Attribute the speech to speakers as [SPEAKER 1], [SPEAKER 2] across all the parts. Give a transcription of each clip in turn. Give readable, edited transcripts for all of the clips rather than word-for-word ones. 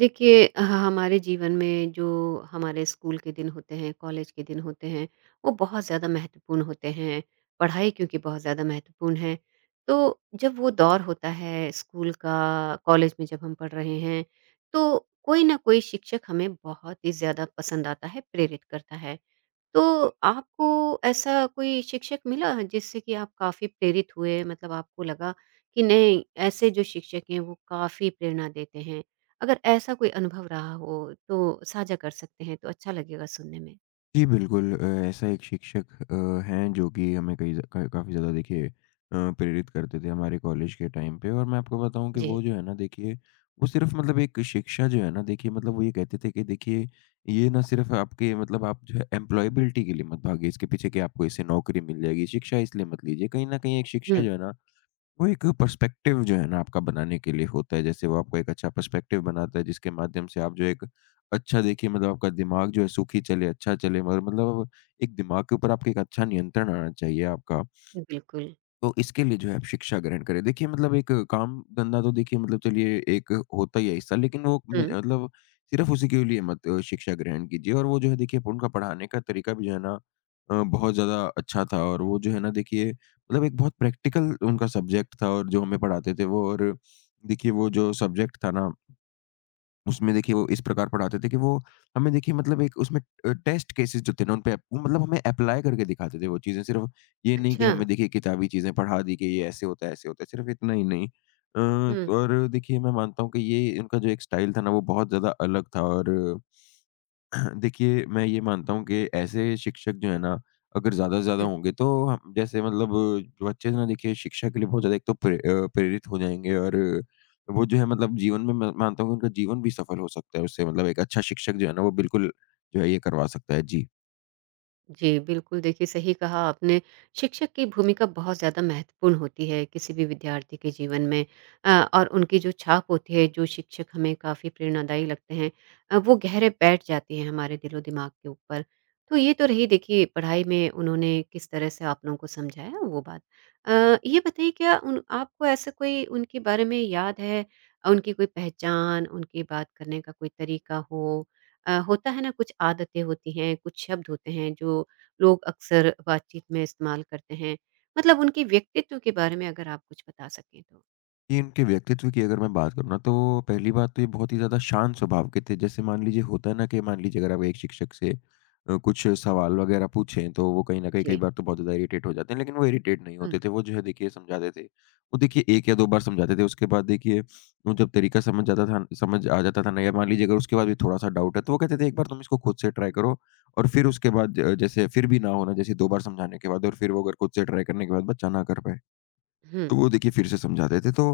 [SPEAKER 1] देखिए ह हमारे जीवन में जो हमारे स्कूल के दिन होते हैं, कॉलेज के दिन होते हैं, वो बहुत ज़्यादा महत्वपूर्ण होते हैं। पढ़ाई क्योंकि बहुत ज़्यादा महत्वपूर्ण है। तो जब वो दौर होता है स्कूल का, कॉलेज में जब हम पढ़ रहे हैं, तो कोई ना कोई शिक्षक हमें बहुत ही ज़्यादा पसंद आता है, प्रेरित करता है। तो आपको ऐसा कोई शिक्षक मिला जिससे कि आप काफ़ी प्रेरित हुए? मतलब आपको लगा कि नहीं, ऐसे जो शिक्षक हैं वो काफ़ी प्रेरणा देते हैं। अगर ऐसा कोई अनुभव रहा हो तो साझा कर सकते हैं, तो अच्छा लगेगा सुनने में।
[SPEAKER 2] जी, बिल्कुल, ऐसा एक शिक्षक हैं जो कि हमें कई ज़ क काफ़ी ज़्यादा देखिए, प्रेरित करते थे हमारे कॉलेज के टाइम पे। और मैं आपको बताऊँ कि
[SPEAKER 1] जी।
[SPEAKER 2] वो जो है ना, देखिए, वो सिर्फ़ मतलब एक शिक्षा जो है ना, देखिए, मतलब वो ये कहते थे कि देखिए, ये ना सिर्फ़ आपके मतलब आप जो है एम्प्लॉयबिलिटी के लिए मत भागिए इसके पीछे कि आपको इससे नौकरी मिल जाएगी, शिक्षा इसलिए मत लीजिए। कहीं न कहीं एक शिक्षा
[SPEAKER 1] हुँ,
[SPEAKER 2] जो है ना, वो एक पर्सपेक्टिव जो है ना आपका बनाने के लिए होता है। जैसे वो आपको एक अच्छा पर्सपेक्टिव बनाता है जिसके माध्यम से आप जो एक अच्छा देखिए, मतलब आपका दिमाग जो है सुखी चले, अच्छा चले, मगर मतलब एक दिमाग के ऊपर आपके एक अच्छा नियंत्रण आना चाहिए आपका।
[SPEAKER 1] बिल्कुल।
[SPEAKER 2] तो इसके लिए जो है आप शिक्षा ग्रहण करें। देखिए, मतलब एक काम-धंधा तो देखिए, मतलब चलिए एक होता ही है हिस्सा, लेकिन वो म
[SPEAKER 1] हुँ,
[SPEAKER 2] मतलब सिर्फ़ उसी के लिए मत शिक्षा ग्रहण कीजिए। और वो जो है देखिए, उनका पढ़ाने का तरीका भी जो है ना, बहुत ज़्यादा अच्छा था। और वो जो है ना देखिए, मतलब एक बहुत प्रैक्टिकल उनका सब्जेक्ट था और जो हमें पढ़ाते थे वो। और देखिए, वो जो सब्जेक्ट था ना, उसमें देखिए वो इस प्रकार पढ़ाते थे कि वो हमें देखिए, मतलब एक उसमें टेस्ट केसेस जो थे ना, उन पे वो मतलब हमें अप्लाई करके दिखाते थे वो चीज़ें। सिर्फ़ ये नहीं कि
[SPEAKER 1] अच्छा।
[SPEAKER 2] हमें देखिए किताबी चीज़ें पढ़ा दी कि ये ऐसे होता है, सिर्फ़ इतना ही नहीं।
[SPEAKER 1] हुँ।
[SPEAKER 2] और देखिए, मैं मानता हूँ कि ये इनका जो एक स्टाइल था ना, वो बहुत ज़्यादा अलग था। और देखिए, मैं ये मानता हूँ कि ऐसे शिक्षक जो है ना, अगर ज़्यादा से ज़्यादा होंगे तो हम जैसे मतलब जो बच्चे हैं ना, देखिए, शिक्षा के लिए बहुत ज़्यादा एक तो प्रेरित हो जाएँगे। और वो जो है मतलब जीवन में मैं मानता हूँ कि उनका जीवन भी सफल हो सकता है उससे, मतलब एक अच्छा शिक्षक जो है ना, वो बिल्कुल जो है ये करवा सकता है। जी।
[SPEAKER 1] जी, बिल्कुल देखिए सही कहा आपने। शिक्षक की भूमिका बहुत ज़्यादा महत्वपूर्ण होती है किसी भी विद्यार्थी के जीवन में और उनकी जो छाप होती है, जो शिक्षक हमें काफ़ी प्रेरणादायी लगते हैं वो गहरे बैठ जाते हैं हमारे दिलो-दिमाग के ऊपर। तो ये तो रही देखिए पढ़ाई में उन्होंने किस तरह से आप लोगों को समझाया वो बात। ये बताइए क्या उन आपको ऐसा कोई उनके बारे में याद है, उनकी कोई पहचान, उनकी बात करने का कोई तरीका हो? होता है ना कुछ आदतें होती हैं, कुछ शब्द होते हैं जो लोग अक्सर बातचीत में इस्तेमाल करते हैं। मतलब उनके व्यक्तित्व के बारे में अगर आप कुछ बता सकें तो?
[SPEAKER 2] ये इनके व्यक्तित्व की अगर मैं बात करूँ ना, तो पहली बात तो ये बहुत ही ज़्यादा शांत स्वभाव के थे। जैसे मान लीजिए होता है ना कि मान लीजिए अगर आप एक शिक्षक से कुछ सवाल वगैरह पूछें, तो वो कहीं न कहीं कई
[SPEAKER 1] जी।
[SPEAKER 2] बार तो बहुत ज़्यादा इरिटेट हो जाते हैं, लेकिन वो इरिटेट नहीं
[SPEAKER 1] हुँ।
[SPEAKER 2] होते थे। वो जो है देखिए समझाते थे। वो देखिए 1 या 2 बार समझाते थे, उसके बाद देखिए वो जब तरीका समझ जाता था, समझ आ जाता था ना। या मान लीजिए अगर उसके बाद भी थोड़ा-सा डाउट है, तो वो कहते थे, "एक बार तुम इसको खुद से ट्राई करो।" और फिर उसके बाद जैसे फिर भी ना हो ना, जैसे 2 बार समझाने के बाद और फिर वो अगर खुद से ट्राई करने के बाद बच्चा ना कर पाए।
[SPEAKER 1] हुँ।
[SPEAKER 2] तो वो देखिए फिर से समझाते थे। तो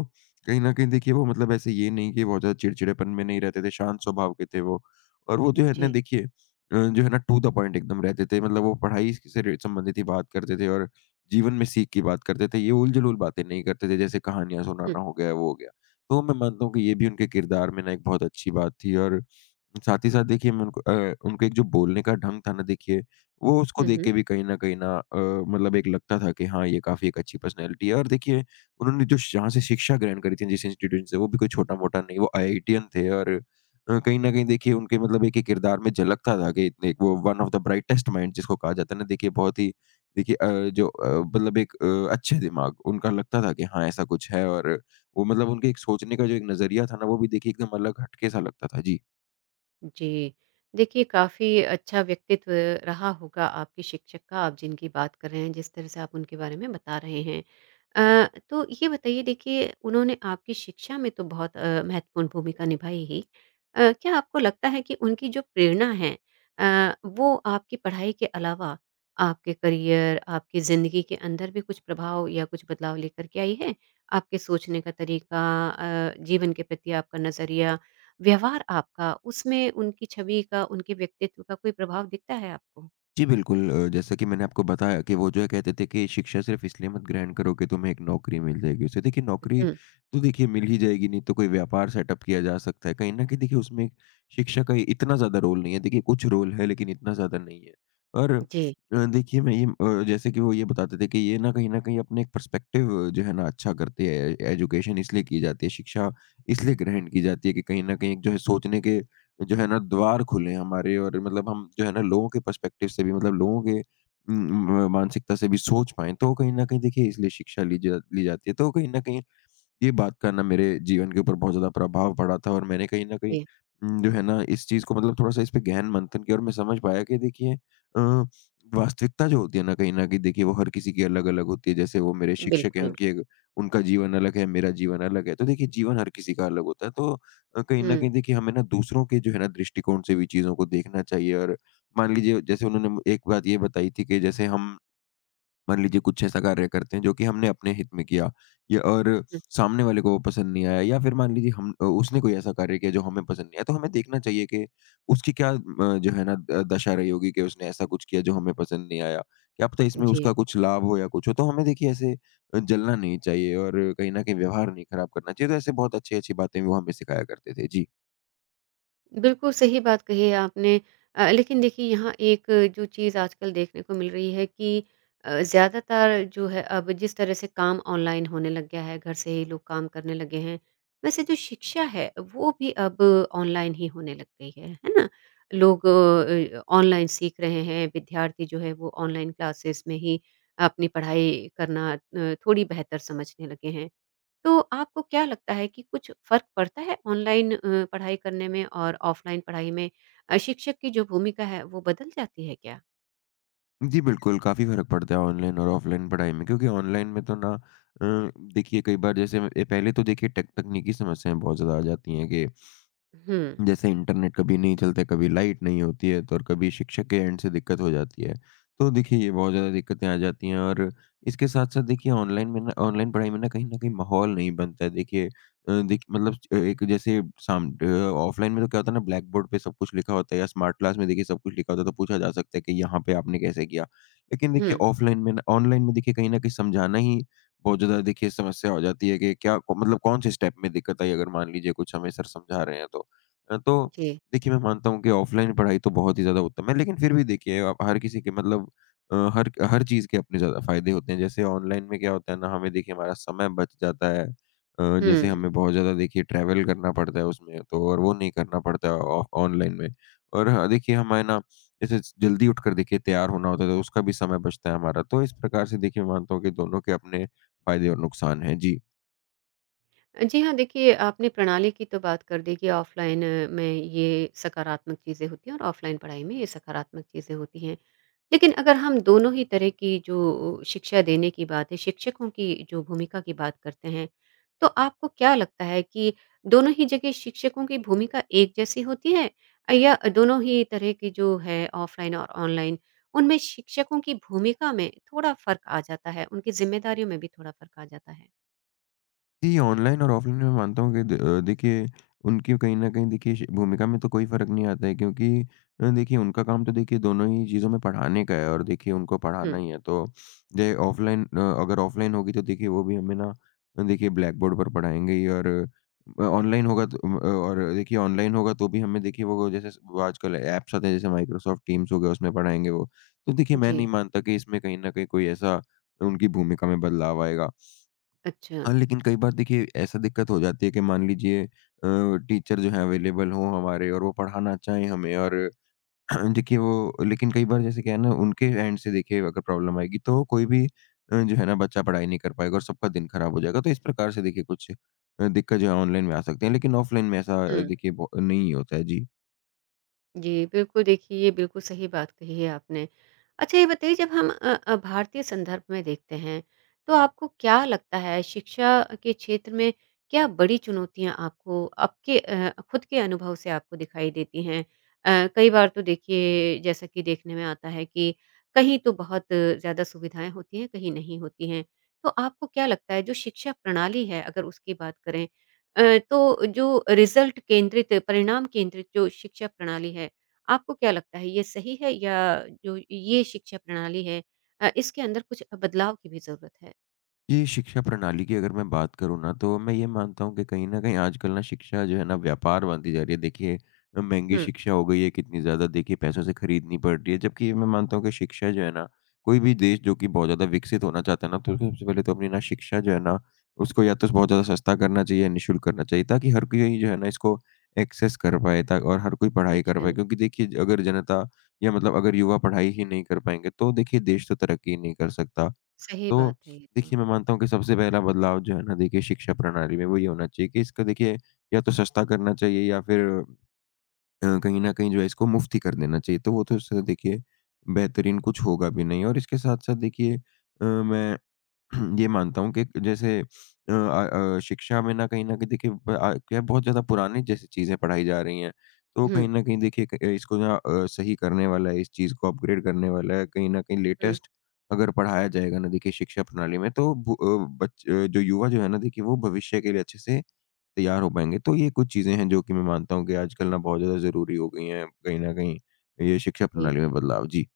[SPEAKER 2] कहीं न कहीं देखिए वो मतलब ऐसे, ये नहीं कि बहुत ज़्यादा चिड़चिड़ेपन में नहीं रहते थे, शांत स्वभाव के थे वो। और वो जो है ना,
[SPEAKER 1] जी।
[SPEAKER 2] देखिए, जो है ना टू द पॉइंट एकदम रहते थे, मतलब वो पढ़ाई से रि संबंधित ही बात करते थे और जीवन में सीख की बात करते थे। ये उलझुल-उल बातें नहीं करते थे, जैसे कहानियाँ
[SPEAKER 1] हुँ।
[SPEAKER 2] सुनाना हो गया, वो हो गया। तो मैं मानता हूँ कि ये भी उनके किरदार में ना एक बहुत अच्छी बात थी। और साथ ही साथ देखिए, मैं उनका एक जो बोलने का ढंग था ना देखिए, वो उसको
[SPEAKER 1] हुँ,
[SPEAKER 2] देख
[SPEAKER 1] हुँ।
[SPEAKER 2] के भी कहीं न कहीं ना मतलब एक लगता था कि हाँ, ये काफ़ी एक अच्छी पर्सनैलिटी है। और देखिए, उन्होंने जो जहाँ से शिक्षा ग्रहण करी थी जिस इंस्टीट्यूशन से, वो भी कोई छोटा-मोटा नहीं, वो आईआईटीयन थे। और कहीं न कहीं देखिए उनके मतलब एक-एक किरदार में झलकता था कि इतने वो one of the brightest mind जिसको कहा जाता है ना, देखिए, बहुत ही देखिए जो अ, मतलब एक अच्छे दिमाग उनका लगता था कि हाँ, ऐसा कुछ है। और वो मतलब उनके एक सोचने का जो एक नज़रिया था ना, वो भी देखिए एकदम अलग हटके सा लगता था। जी।
[SPEAKER 1] जी। देखिए, काफ़ी अच्छा व्यक्तित्व रहा होगा आपके शिक्षक का, आप जिनकी बात कर रहे हैं, जिस तरह से आप उनके बारे में बता रहे हैं। तो ये बताइए देखिए, उन्होंने आपकी शिक्षा में तो बहुत महत्वपूर्ण भूमिका निभाई ही। क्या आपको लगता है कि उनकी जो प्रेरणा है वो आपकी पढ़ाई के अलावा आपके करियर, आपकी ज़िंदगी के अंदर भी कुछ प्रभाव या कुछ बदलाव लेकर के आई है? आपके सोचने का तरीका जीवन के प्रति आपका नज़रिया व्यवहार आपका, उसमें उनकी छवि का, उनके व्यक्तित्व का कोई प्रभाव दिखता है आपको?
[SPEAKER 2] जी, बिल्कुल, जैसा कि मैंने आपको बताया कि वो जो है कहते थे कि शिक्षा सिर्फ़ इसलिए मत ग्रहण करो कि तुम्हें एक नौकरी मिल जाएगी उससे। देखिए, नौकरी
[SPEAKER 1] हुँ।
[SPEAKER 2] तो देखिए मिल ही जाएगी, नहीं तो कोई व्यापार सेटअप किया जा सकता है। कहीं न कहीं देखिए उसमें शिक्षा का इतना ज़्यादा रोल नहीं है। देखिए, कुछ रोल है, लेकिन इतना ज़्यादा नहीं है। और
[SPEAKER 1] जी,
[SPEAKER 2] देखिए, मैं ये जैसे कि वो ये बताते थे कि ये ना कहीं न कहीं अपने एक पर्सपेक्टिव जो है ना अच्छा करती है। एजुकेशन इसलिए की जाती है, शिक्षा इसलिए ग्रहण की जाती है कि कहीं न कहीं एक जो है सोचने के जो है ना द्वार खुले हमारे। और मतलब हम जो है ना लोगों के पर्सपेक्टिव से भी, मतलब लोगों के उम, म मानसिकता से भी सोच पाएँ। तो कहीं न कहीं देखिए इसलिए शिक्षा ली जाती है। तो कहीं न कहीं ये बात का ना मेरे जीवन के ऊपर बहुत ज़्यादा प्रभाव पड़ा था और मैंने कहीं न कहीं
[SPEAKER 1] जी।
[SPEAKER 2] जो है ना इस चीज़ को मतलब थोड़ा-सा इस पे गहन मंथन किया और मैं समझ पाया कि देखिए, अ, वास्तविकता जो होती है ना, कहीं न कहीं देखिए वो हर किसी की अलग-अलग होती है। जैसे वो मेरे शिक्षक हैं,
[SPEAKER 1] बिल्कुल।
[SPEAKER 2] उनकी एक उनका जीवन अलग है, मेरा जीवन अलग है। तो देखिए जीवन हर किसी का अलग होता है। तो कहीं न
[SPEAKER 1] हुँ,
[SPEAKER 2] कहीं देखिए हमें ना दूसरों के जो है ना दृष्टिकोण से भी चीज़ों को देखना चाहिए। और मान लीजिए, जैसे उन्होंने एक बात ये बताई थी कि जैसे हम मान लीजिए कुछ ऐसा कार्य करते हैं जो कि हमने अपने हित में किया या और
[SPEAKER 1] हुँ।
[SPEAKER 2] सामने वाले को वो पसंद नहीं आया, या फिर मान लीजिए हम उसने कोई ऐसा कार्य किया जो हमें पसंद नहीं आया, तो हमें देखना चाहिए कि उसकी क्या जो है ना दशा रही होगी कि उसने ऐसा कुछ किया जो हमें पसंद नहीं आया। क्या पता इसमें
[SPEAKER 1] जी।
[SPEAKER 2] उसका कुछ लाभ हो या कुछ हो, तो हमें देखिए ऐसे जलना नहीं चाहिए और कहीं ना कहीं व्यवहार नहीं खराब करना चाहिए। तो ऐसे बहुत अच्छी अच्छी बातें वो हमें सिखाया करते थे। जी।
[SPEAKER 1] बिल्कुल सही बात कही है आपने। लेकिन देखिए यहाँ एक जो चीज़ आजकल देखने को मिल रही है कि ज़्यादातर जो है अब जिस तरह से काम ऑनलाइन होने लग गया है घर से ही लोग काम करने लगे हैं, वैसे जो शिक्षा है वो भी अब ऑनलाइन ही होने लग गई है ना। लोग ऑनलाइन सीख रहे हैं, विद्यार्थी जो है वो ऑनलाइन क्लासेस में ही अपनी पढ़ाई करना थोड़ी बेहतर समझने लगे हैं। तो आपको क्या लगता है कि कुछ फ़र्क पड़ता है ऑनलाइन पढ़ाई करने में और ऑफ़लाइन पढ़ाई में? शिक्षक की जो भूमिका है वो बदल जाती है क्या?
[SPEAKER 2] जी, बिल्कुल, काफ़ी फ़र्क पड़ता है ऑनलाइन और ऑफ़लाइन पढ़ाई में, क्योंकि ऑनलाइन में तो ना, देखिए, कई बार जैसे पहले तो देखिए टेक तकनीकी समस्याएँ बहुत ज़्यादा आ जाती हैं कि
[SPEAKER 1] हुँ,
[SPEAKER 2] जैसे इंटरनेट कभी नहीं चलता, कभी लाइट नहीं होती है तो, और कभी शिक्षक के एंड से दिक्कत हो जाती है। तो देखिए ये बहुत ज़्यादा दिक्कतें आ जाती हैं। और इसके साथ-साथ देखिए ऑनलाइन में ना, ऑनलाइन पढ़ाई में ना, कहीं न कहीं माहौल नहीं बनता है। देखिए, देख मतलब एक जैसे ऑफलाइन में तो क्या होता है ना, ब्लैक बोर्ड पे सब कुछ लिखा होता है या स्मार्ट क्लास में देखिए सब कुछ लिखा होता है, तो पूछा जा सकता है कि यहाँ पे आपने कैसे किया? लेकिन देखिए
[SPEAKER 1] हुँ।
[SPEAKER 2] ऑफलाइन में ना, ऑनलाइन में देखिए कहीं न कहीं समझाना ही बहुत ज़्यादा देखिए समस्या हो जाती है कि क्या मतलब कौन से स्टेप में दिक्कत आई अगर मान लीजिए कुछ हमें सर समझा रहे हैं तो? अ, तो
[SPEAKER 1] जी,
[SPEAKER 2] देखिए, मैं मानता हूँ कि ऑफ़लाइन पढ़ाई तो बहुत ही ज़्यादा उत्तम है, लेकिन फिर भी देखिए आप हर किसी के हर हर चीज़ के अपने ज़्यादा फ़ायदे होते हैं। जैसे ऑनलाइन में क्या होता है ना, हमें देखिए हमारा समय बच जाता है। जैसे
[SPEAKER 1] हुँ।
[SPEAKER 2] हमें बहुत ज़्यादा देखिए ट्रैवल करना पड़ता है उसमें तो और वो नहीं करना पड़ता ऑ ऑनलाइन में। और हाँ, देखिए हमें ना जैसे जल्दी उठकर देखिए तैयार होना होता है, तो उसका भी समय बचता है हमारा। तो इस प्रकार से देखिए मैं मानता हूँ कि दोनों के अपने फ़ायदे और नुकसान हैं। जी।
[SPEAKER 1] जी हाँ, देखिए आपने प्रणाली की तो बात कर दी कि ऑफ़लाइन में ये सकारात्मक चीज़ें होती हैं और ऑफ़लाइन पढ़ाई में ये सकारात्मक चीज़ें होती हैं। लेकिन अगर हम दोनों ही तरह की जो शिक्षा देने की बात है, शिक्षकों की जो भूमिका की बात करते हैं, तो आपको क्या लगता है कि दोनों ही जगह शिक्षकों की भूमिका एक जैसी होती है? या दोनों ही तरह की जो है ऑफ़लाइन और ऑनलाइन, उनमें शिक्षकों की भूमिका में थोड़ा फ़र्क आ जाता है, उनकी ज़िम्मेदारियों में भी थोड़ा फ़र्क आ जाता है?
[SPEAKER 2] जी, ऑनलाइन और ऑफ़लाइन मैं मानता हूँ कि देखिए उनकी कहीं न कहीं देखिए श भूमिका में तो कोई फ़र्क नहीं आता है क्योंकि देखिए उनका काम तो देखिए दोनों ही चीज़ों में पढ़ाने का है और देखिए उनको पढ़ाना
[SPEAKER 1] हुँ,
[SPEAKER 2] ही है। तो अगर ऑफ़लाइन होगी तो देखिए वो भी हमें ना देखिए ब्लैक बोर्ड पर पढ़ाएँगे ही और ऑनलाइन होगा तो उम, अ, और देखिए ऑनलाइन होगा तो भी हमें देखिए वो जैसे स वो आजकल ऐप्स आते हैं जैसे माइक्रोसॉफ्ट टीम्स हो गया उसमें पढ़ाएँगे वो। तो देखिए मैं
[SPEAKER 1] जी।
[SPEAKER 2] नहीं मानता कि इसमें कहीं न कहीं कोई ऐसा उनकी भूमिका में बदलाव आएगा।
[SPEAKER 1] अच्छा।
[SPEAKER 2] हाँ, लेकिन कई बार देखिए ऐसा दिक्कत हो जाती है कि मान लीजिए टीचर जो है अवेलेबल हो हमारे और वो पढ़ाना चाहें हमें और देखिए वो लेकिन कई बार जैसे क्या है ना उनके एंड से देखिए अगर प्रॉब्लम आएगी तो कोई भी जो है ना बच्चा पढ़ाई नहीं कर पाएगा और सबका दिन खराब हो जाएगा। तो इस प्रकार से देखिए कुछ दिक्कत जो है ऑनलाइन में आ सकती है, लेकिन ऑफलाइन में ऐसा
[SPEAKER 1] हुँ।
[SPEAKER 2] देखिए बहु नहीं होता है। जी।
[SPEAKER 1] जी, बिल्कुल देखिए ये बिल्कुल सही बात कही है आपने। अच्छा ये बताइए, जब हम भारतीय संदर्भ में देखते हैं, तो आपको क्या लगता है शिक्षा के क्षेत्र में क्या बड़ी चुनौतियाँ आपको आपके खुद के अनुभव से आपको दिखाई देती हैं? कई बार तो देखिए जैसा कि देखने में आता है कि कहीं तो बहुत ज़्यादा सुविधाएँ होती हैं, कहीं नहीं होती हैं। तो आपको क्या लगता है जो शिक्षा प्रणाली है, अगर उसकी बात करें, अ, तो जो रिज़ल्ट केंद्रित, परिणाम केंद्रित जो शिक्षा प्रणाली है, आपको क्या लगता है ये सही है, या जो ये शिक्षा प्रणाली है इसके अंदर कुछ बदलाव की भी ज़रूरत है?
[SPEAKER 2] जी, शिक्षा प्रणाली की अगर मैं बात करूँ ना, तो मैं ये मानता हूँ कि कहीं न कहीं आजकल ना शिक्षा जो है ना व्यापार बनती जा रही है। देखिए महँगी
[SPEAKER 1] हुँ,
[SPEAKER 2] शिक्षा हो गई है, कितनी ज़्यादा देखिए पैसों से खरीदनी पड़ रही है। जबकि मैं मानता हूँ कि शिक्षा जो है ना, कोई भी देश जो कि बहुत ज़्यादा विकसित होना चाहता है ना, तो उसको सबसे पहले तो अपनी ना शिक्षा जो है ना, उसको या तो स बहुत ज़्यादा सस्ता करना चाहिए या निःशुल्क करना चाहिए, ताकि हर कोई जो है ना इसको एक्सेस कर पाए ता और हर कोई पढ़ाई कर
[SPEAKER 1] अच्छा,
[SPEAKER 2] पाए। क्योंकि देखिए अगर जनता या मतलब अगर युवा पढ़ाई ही नहीं कर पाएँगे, तो देखिए देश तो तरक्की नहीं कर सकता।
[SPEAKER 1] सही
[SPEAKER 2] तो
[SPEAKER 1] बात है ये तो।
[SPEAKER 2] देखिए, मैं मानता हूँ कि सबसे पहला बदलाव जो है ना देखिए शिक्षा प्रणाली में वो ये होना चाहिए कि इसका देखिए या तो सस्ता करना चाहिए या फिर कहीं न कहीं जो है इसको मुफ़्त ही कर देना चाहिए। तो वो तो उससे देखिए बेहतरीन कुछ होगा भी नहीं और इसके साथ-साथ देखिए मैं ये मानता हूँ कि जैसे शिक्षा में ना कहीं न कहीं देखिए क्या है बहुत ज़्यादा पुरानी जैसे चीज़ें पढ़ाई जा रही हैं। तो कहीं
[SPEAKER 1] हुँ,
[SPEAKER 2] न कहीं देखिए क इसको सही करने वाला है, इस चीज़ को अपग्रेड करने वाला है, कहीं न कहीं
[SPEAKER 1] हुँ,
[SPEAKER 2] लेटेस्ट अगर पढ़ाया जाएगा ना देखिए शिक्षा प्रणाली में तो भु अ, बच अ, जो युवा जो है ना देखिए वो भविष्य के लिए अच्छे से तैयार हो पाएँगे। तो ये कुछ चीज़ें हैं जो कि मैं मानता हूँ कि आजकल ना बहुत ज़्यादा ज़रूरी हो गई हैं, कहीं न कहीं ये शिक्षा
[SPEAKER 1] जी।
[SPEAKER 2] प्रणाली में बदलाव। जी।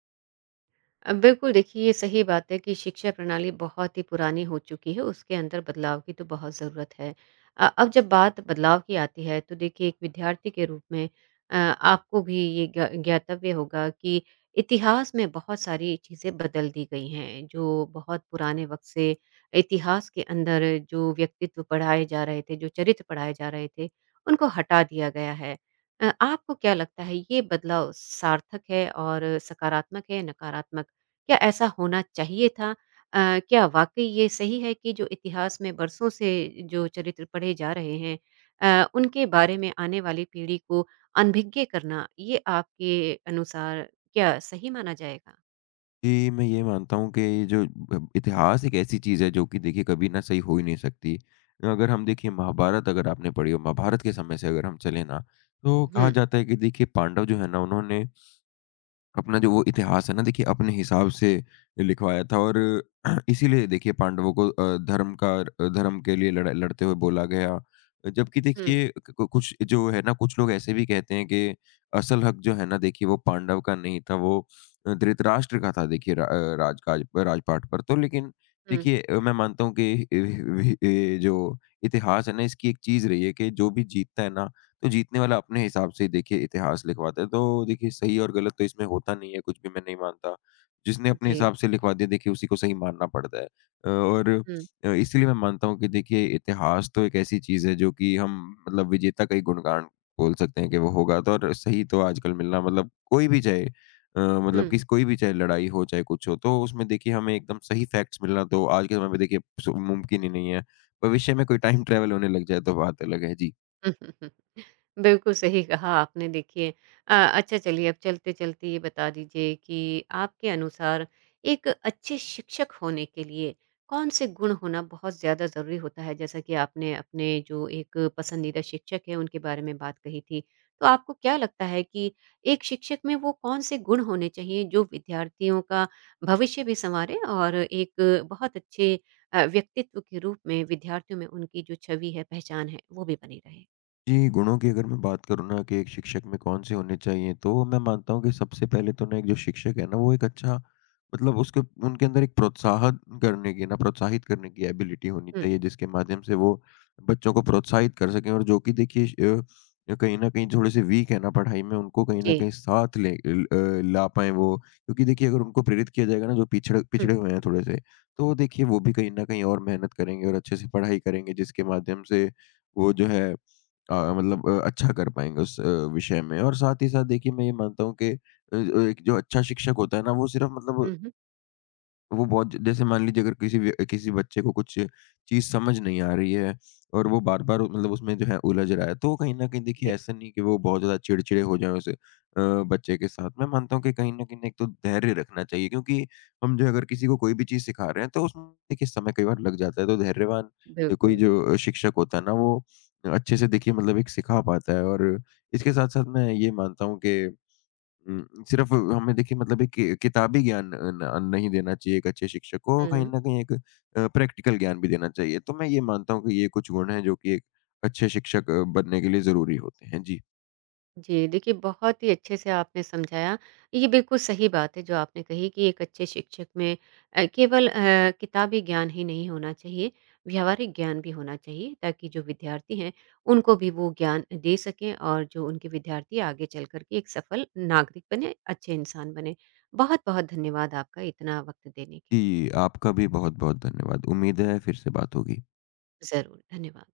[SPEAKER 1] बिल्कुल देखिए, ये सही बात है कि शिक्षा प्रणाली बहुत ही पुरानी हो चुकी है, उसके अंदर बदलाव की तो बहुत ज़रूरत है। अब जब बात बदलाव की आती है तो देखिए, एक विद्यार्थी के रूप में आपको भी ये ज्ञातव्य होगा कि इतिहास में बहुत सारी चीज़ें बदल दी गई हैं। जो बहुत पुराने वक्त से इतिहास के अंदर जो व्यक्तित्व पढ़ाए जा रहे थे, जो चरित्र पढ़ाए जा रहे थे, उनको हटा दिया गया है। आपको क्या लगता है ये बदलाव सार्थक है और सकारात्मक है, नकारात्मक, क्या ऐसा होना चाहिए था? क्या वाक़ई ये सही है कि जो इतिहास में बरसों से जो चरित्र पढ़े जा रहे हैं उनके बारे में आने वाली पीढ़ी को अनभिज्ञ करना, ये आपके अनुसार क्या सही माना जाएगा?
[SPEAKER 2] जी, मैं ये मानता हूँ कि ये जो ब इतिहास एक ऐसी चीज़ है जो कि देखिए कभी ना सही हो ही नहीं सकती। अगर हम देखिए महाभारत अगर आपने पढ़ी हो, महाभारत के समय से अगर हम चलें ना, तो कहा
[SPEAKER 1] हुँ,
[SPEAKER 2] जाता है कि देखिए पांडव जो है ना उन्होंने अपना जो वो इतिहास है ना देखिए अपने हिसाब से लिखवाया था और इसीलिए देखिए पांडवों को धर्म के लिए लड़ा लड़ते हुए बोला गया। जबकि
[SPEAKER 1] हुँ,
[SPEAKER 2] देखिए क क कुछ जो है ना कुछ लोग ऐसे भी कहते हैं कि असल हक जो है ना देखिए वो पांडव का नहीं था वो धृतराष्ट्र का था देखिए राजकाज राजपाट पर। तो लेकिन
[SPEAKER 1] हुँ,
[SPEAKER 2] देखिए मैं मानता हूँ कि जो इतिहास है ना इसकी एक चीज़ रही है कि जो भी जीतता है ना तो जीतने वाला अपने हिसाब से देखिए इतिहास लिखवाता है। तो देखिए सही और गलत तो इसमें होता नहीं है, कुछ भी मैं नहीं मानता। जिसने अपने
[SPEAKER 1] जी,
[SPEAKER 2] हिसाब से लिखवा दिया देखिए उसी को सही मानना पड़ता है। अ, और
[SPEAKER 1] हुँ,
[SPEAKER 2] अ, इसीलिए मैं मानता हूँ कि देखिए इतिहास तो एक ऐसी चीज़ है जो कि हम मतलब विजेता का ही गुणगान बोल सकते हैं कि वो होगा तो और सही तो आजकल मिलना मतलब कोई भी चाहे अ, मतलब
[SPEAKER 1] हुँ।
[SPEAKER 2] किस कोई भी चाहे लड़ाई हो, चाहे कुछ हो, तो उसमें देखिए हमें एकदम सही फैक्ट्स मिलना तो आज के समय में देखिए सु मुमकिन ही नहीं है। भविष्य में कोई टाइम ट्रैवल होने लग जाए तो बात अलग है। जी।
[SPEAKER 1] बिल्कुल सही कहा आपने देखिए। अच्छा चलिए, अब चलते-चलते ये बता दीजिए कि आपके अनुसार एक अच्छे शिक्षक होने के लिए कौन-से गुण होना बहुत ज़्यादा ज़रूरी होता है? जैसा कि आपने अपने जो एक पसंदीदा शिक्षक हैं उनके बारे में बात कही थी। तो आपको क्या लगता है कि एक शिक्षक में वो कौन-से गुण होने चाहिए जो विद्यार्थियों का भविष्य भी सँवारे, और एक बहुत अच्छे व्यक्तित्व के रूप में विद्यार्थियों में उनकी जो छवि है, पहचान है, वो भी बनी रहे?
[SPEAKER 2] जी, गुणों की अगर मैं बात करूँ ना कि एक शिक्षक में कौन-से होने चाहिए, तो मैं मानता हूँ कि सबसे पहले तो ना एक जो शिक्षक है ना, वो एक अच्छा मतलब उसके उनके अंदर एक प्रोत्साहन करने की ना प्रोत्साहित करने की एबिलिटी होनी
[SPEAKER 1] हुँ,
[SPEAKER 2] चाहिए, जिसके माध्यम से वो बच्चों को प्रोत्साहित कर सकें और जो कि देखिए कहीं न कहीं थोड़े-से वीक है ना पढ़ाई में, उनको कहीं
[SPEAKER 1] जी।
[SPEAKER 2] न कहीं साथ ला पाएँ वो। क्योंकि देखिए अगर उनको प्रेरित किया जाएगा ना, जो पिछड़े
[SPEAKER 1] हुँ।
[SPEAKER 2] पिछड़े हुए हैं थोड़े-से, तो देखिए वो भी कहीं न कहीं और मेहनत करेंगे और अच्छे से पढ़ाई करेंगे, जिसके माध्यम से वो जो है मतलब अच्छा कर पाएँगे उस विषय में और साथ ही साथ देखिए मैं ये मानता हूँ कि अ, एक जो अच्छा शिक्षक होता है ना, वो सिर्फ़ मतलब
[SPEAKER 1] हुँ, हुँ।
[SPEAKER 2] तो वो बहुत ज जैसे मान लीजिए अगर किसी बच्चे को कुछ चीज़ समझ नहीं आ रही है और वो बार-बार मतलब उसमें जो है उलझ रहा है, तो कहीं न कहीं
[SPEAKER 1] जी,
[SPEAKER 2] देखिए ऐसा नहीं है कि वो बहुत ज़्यादा चिड़चिड़े हो जाएँ उस बच्चे के साथ। मैं मानता हूँ कि कहीं न कहीं एक तो धैर्य रखना चाहिए क्योंकि हम जो है अगर किसी को कोई भी चीज़ सिखा रहे हैं तो उसमें देखिए समय कई बार लग जाता है। तो धैर्यवान कोई
[SPEAKER 1] बिल्कुल।
[SPEAKER 2] जो शिक्षक होता है ना वो अच्छे से देखिए मतलब एक सिखा पाता है और इसके साथ-साथ मैं ये मानता हूँ कि सिर्फ़ हमें देखिए मतलब एक कि किताबी ज्ञान अ, न अ, नहीं देना चाहिए एक अच्छे शिक्षक को, कहीं
[SPEAKER 1] हुँ।
[SPEAKER 2] न कहीं एक प्रैक्टिकल ज्ञान भी देना चाहिए। तो मैं ये मानता हूँ कि ये कुछ गुण हैं जो कि एक अच्छे शिक्षक बनने के लिए ज़रूरी होते हैं। जी।
[SPEAKER 1] जी, देखिए बहुत ही अच्छे से आपने समझाया। ये बिल्कुल सही बात है जो आपने कही कि एक अच्छे शिक्षक में केवल किताबी ज्ञान ही नहीं होना चाहिए, व्यावहारिक ज्ञान भी होना चाहिए, ताकि जो विद्यार्थी हैं, उनको भी वो ज्ञान दे सकें, और जो उनके विद्यार्थी आगे चल कर के एक सफल नागरिक बने, अच्छे इंसान बने। बहुत-बहुत धन्यवाद आपका, इतना वक़्त देने के लिए।
[SPEAKER 2] जी, आपका भी बहुत-बहुत धन्यवाद। उम्मीद है फिर से बात होगी।
[SPEAKER 1] ज़रूर, धन्यवाद।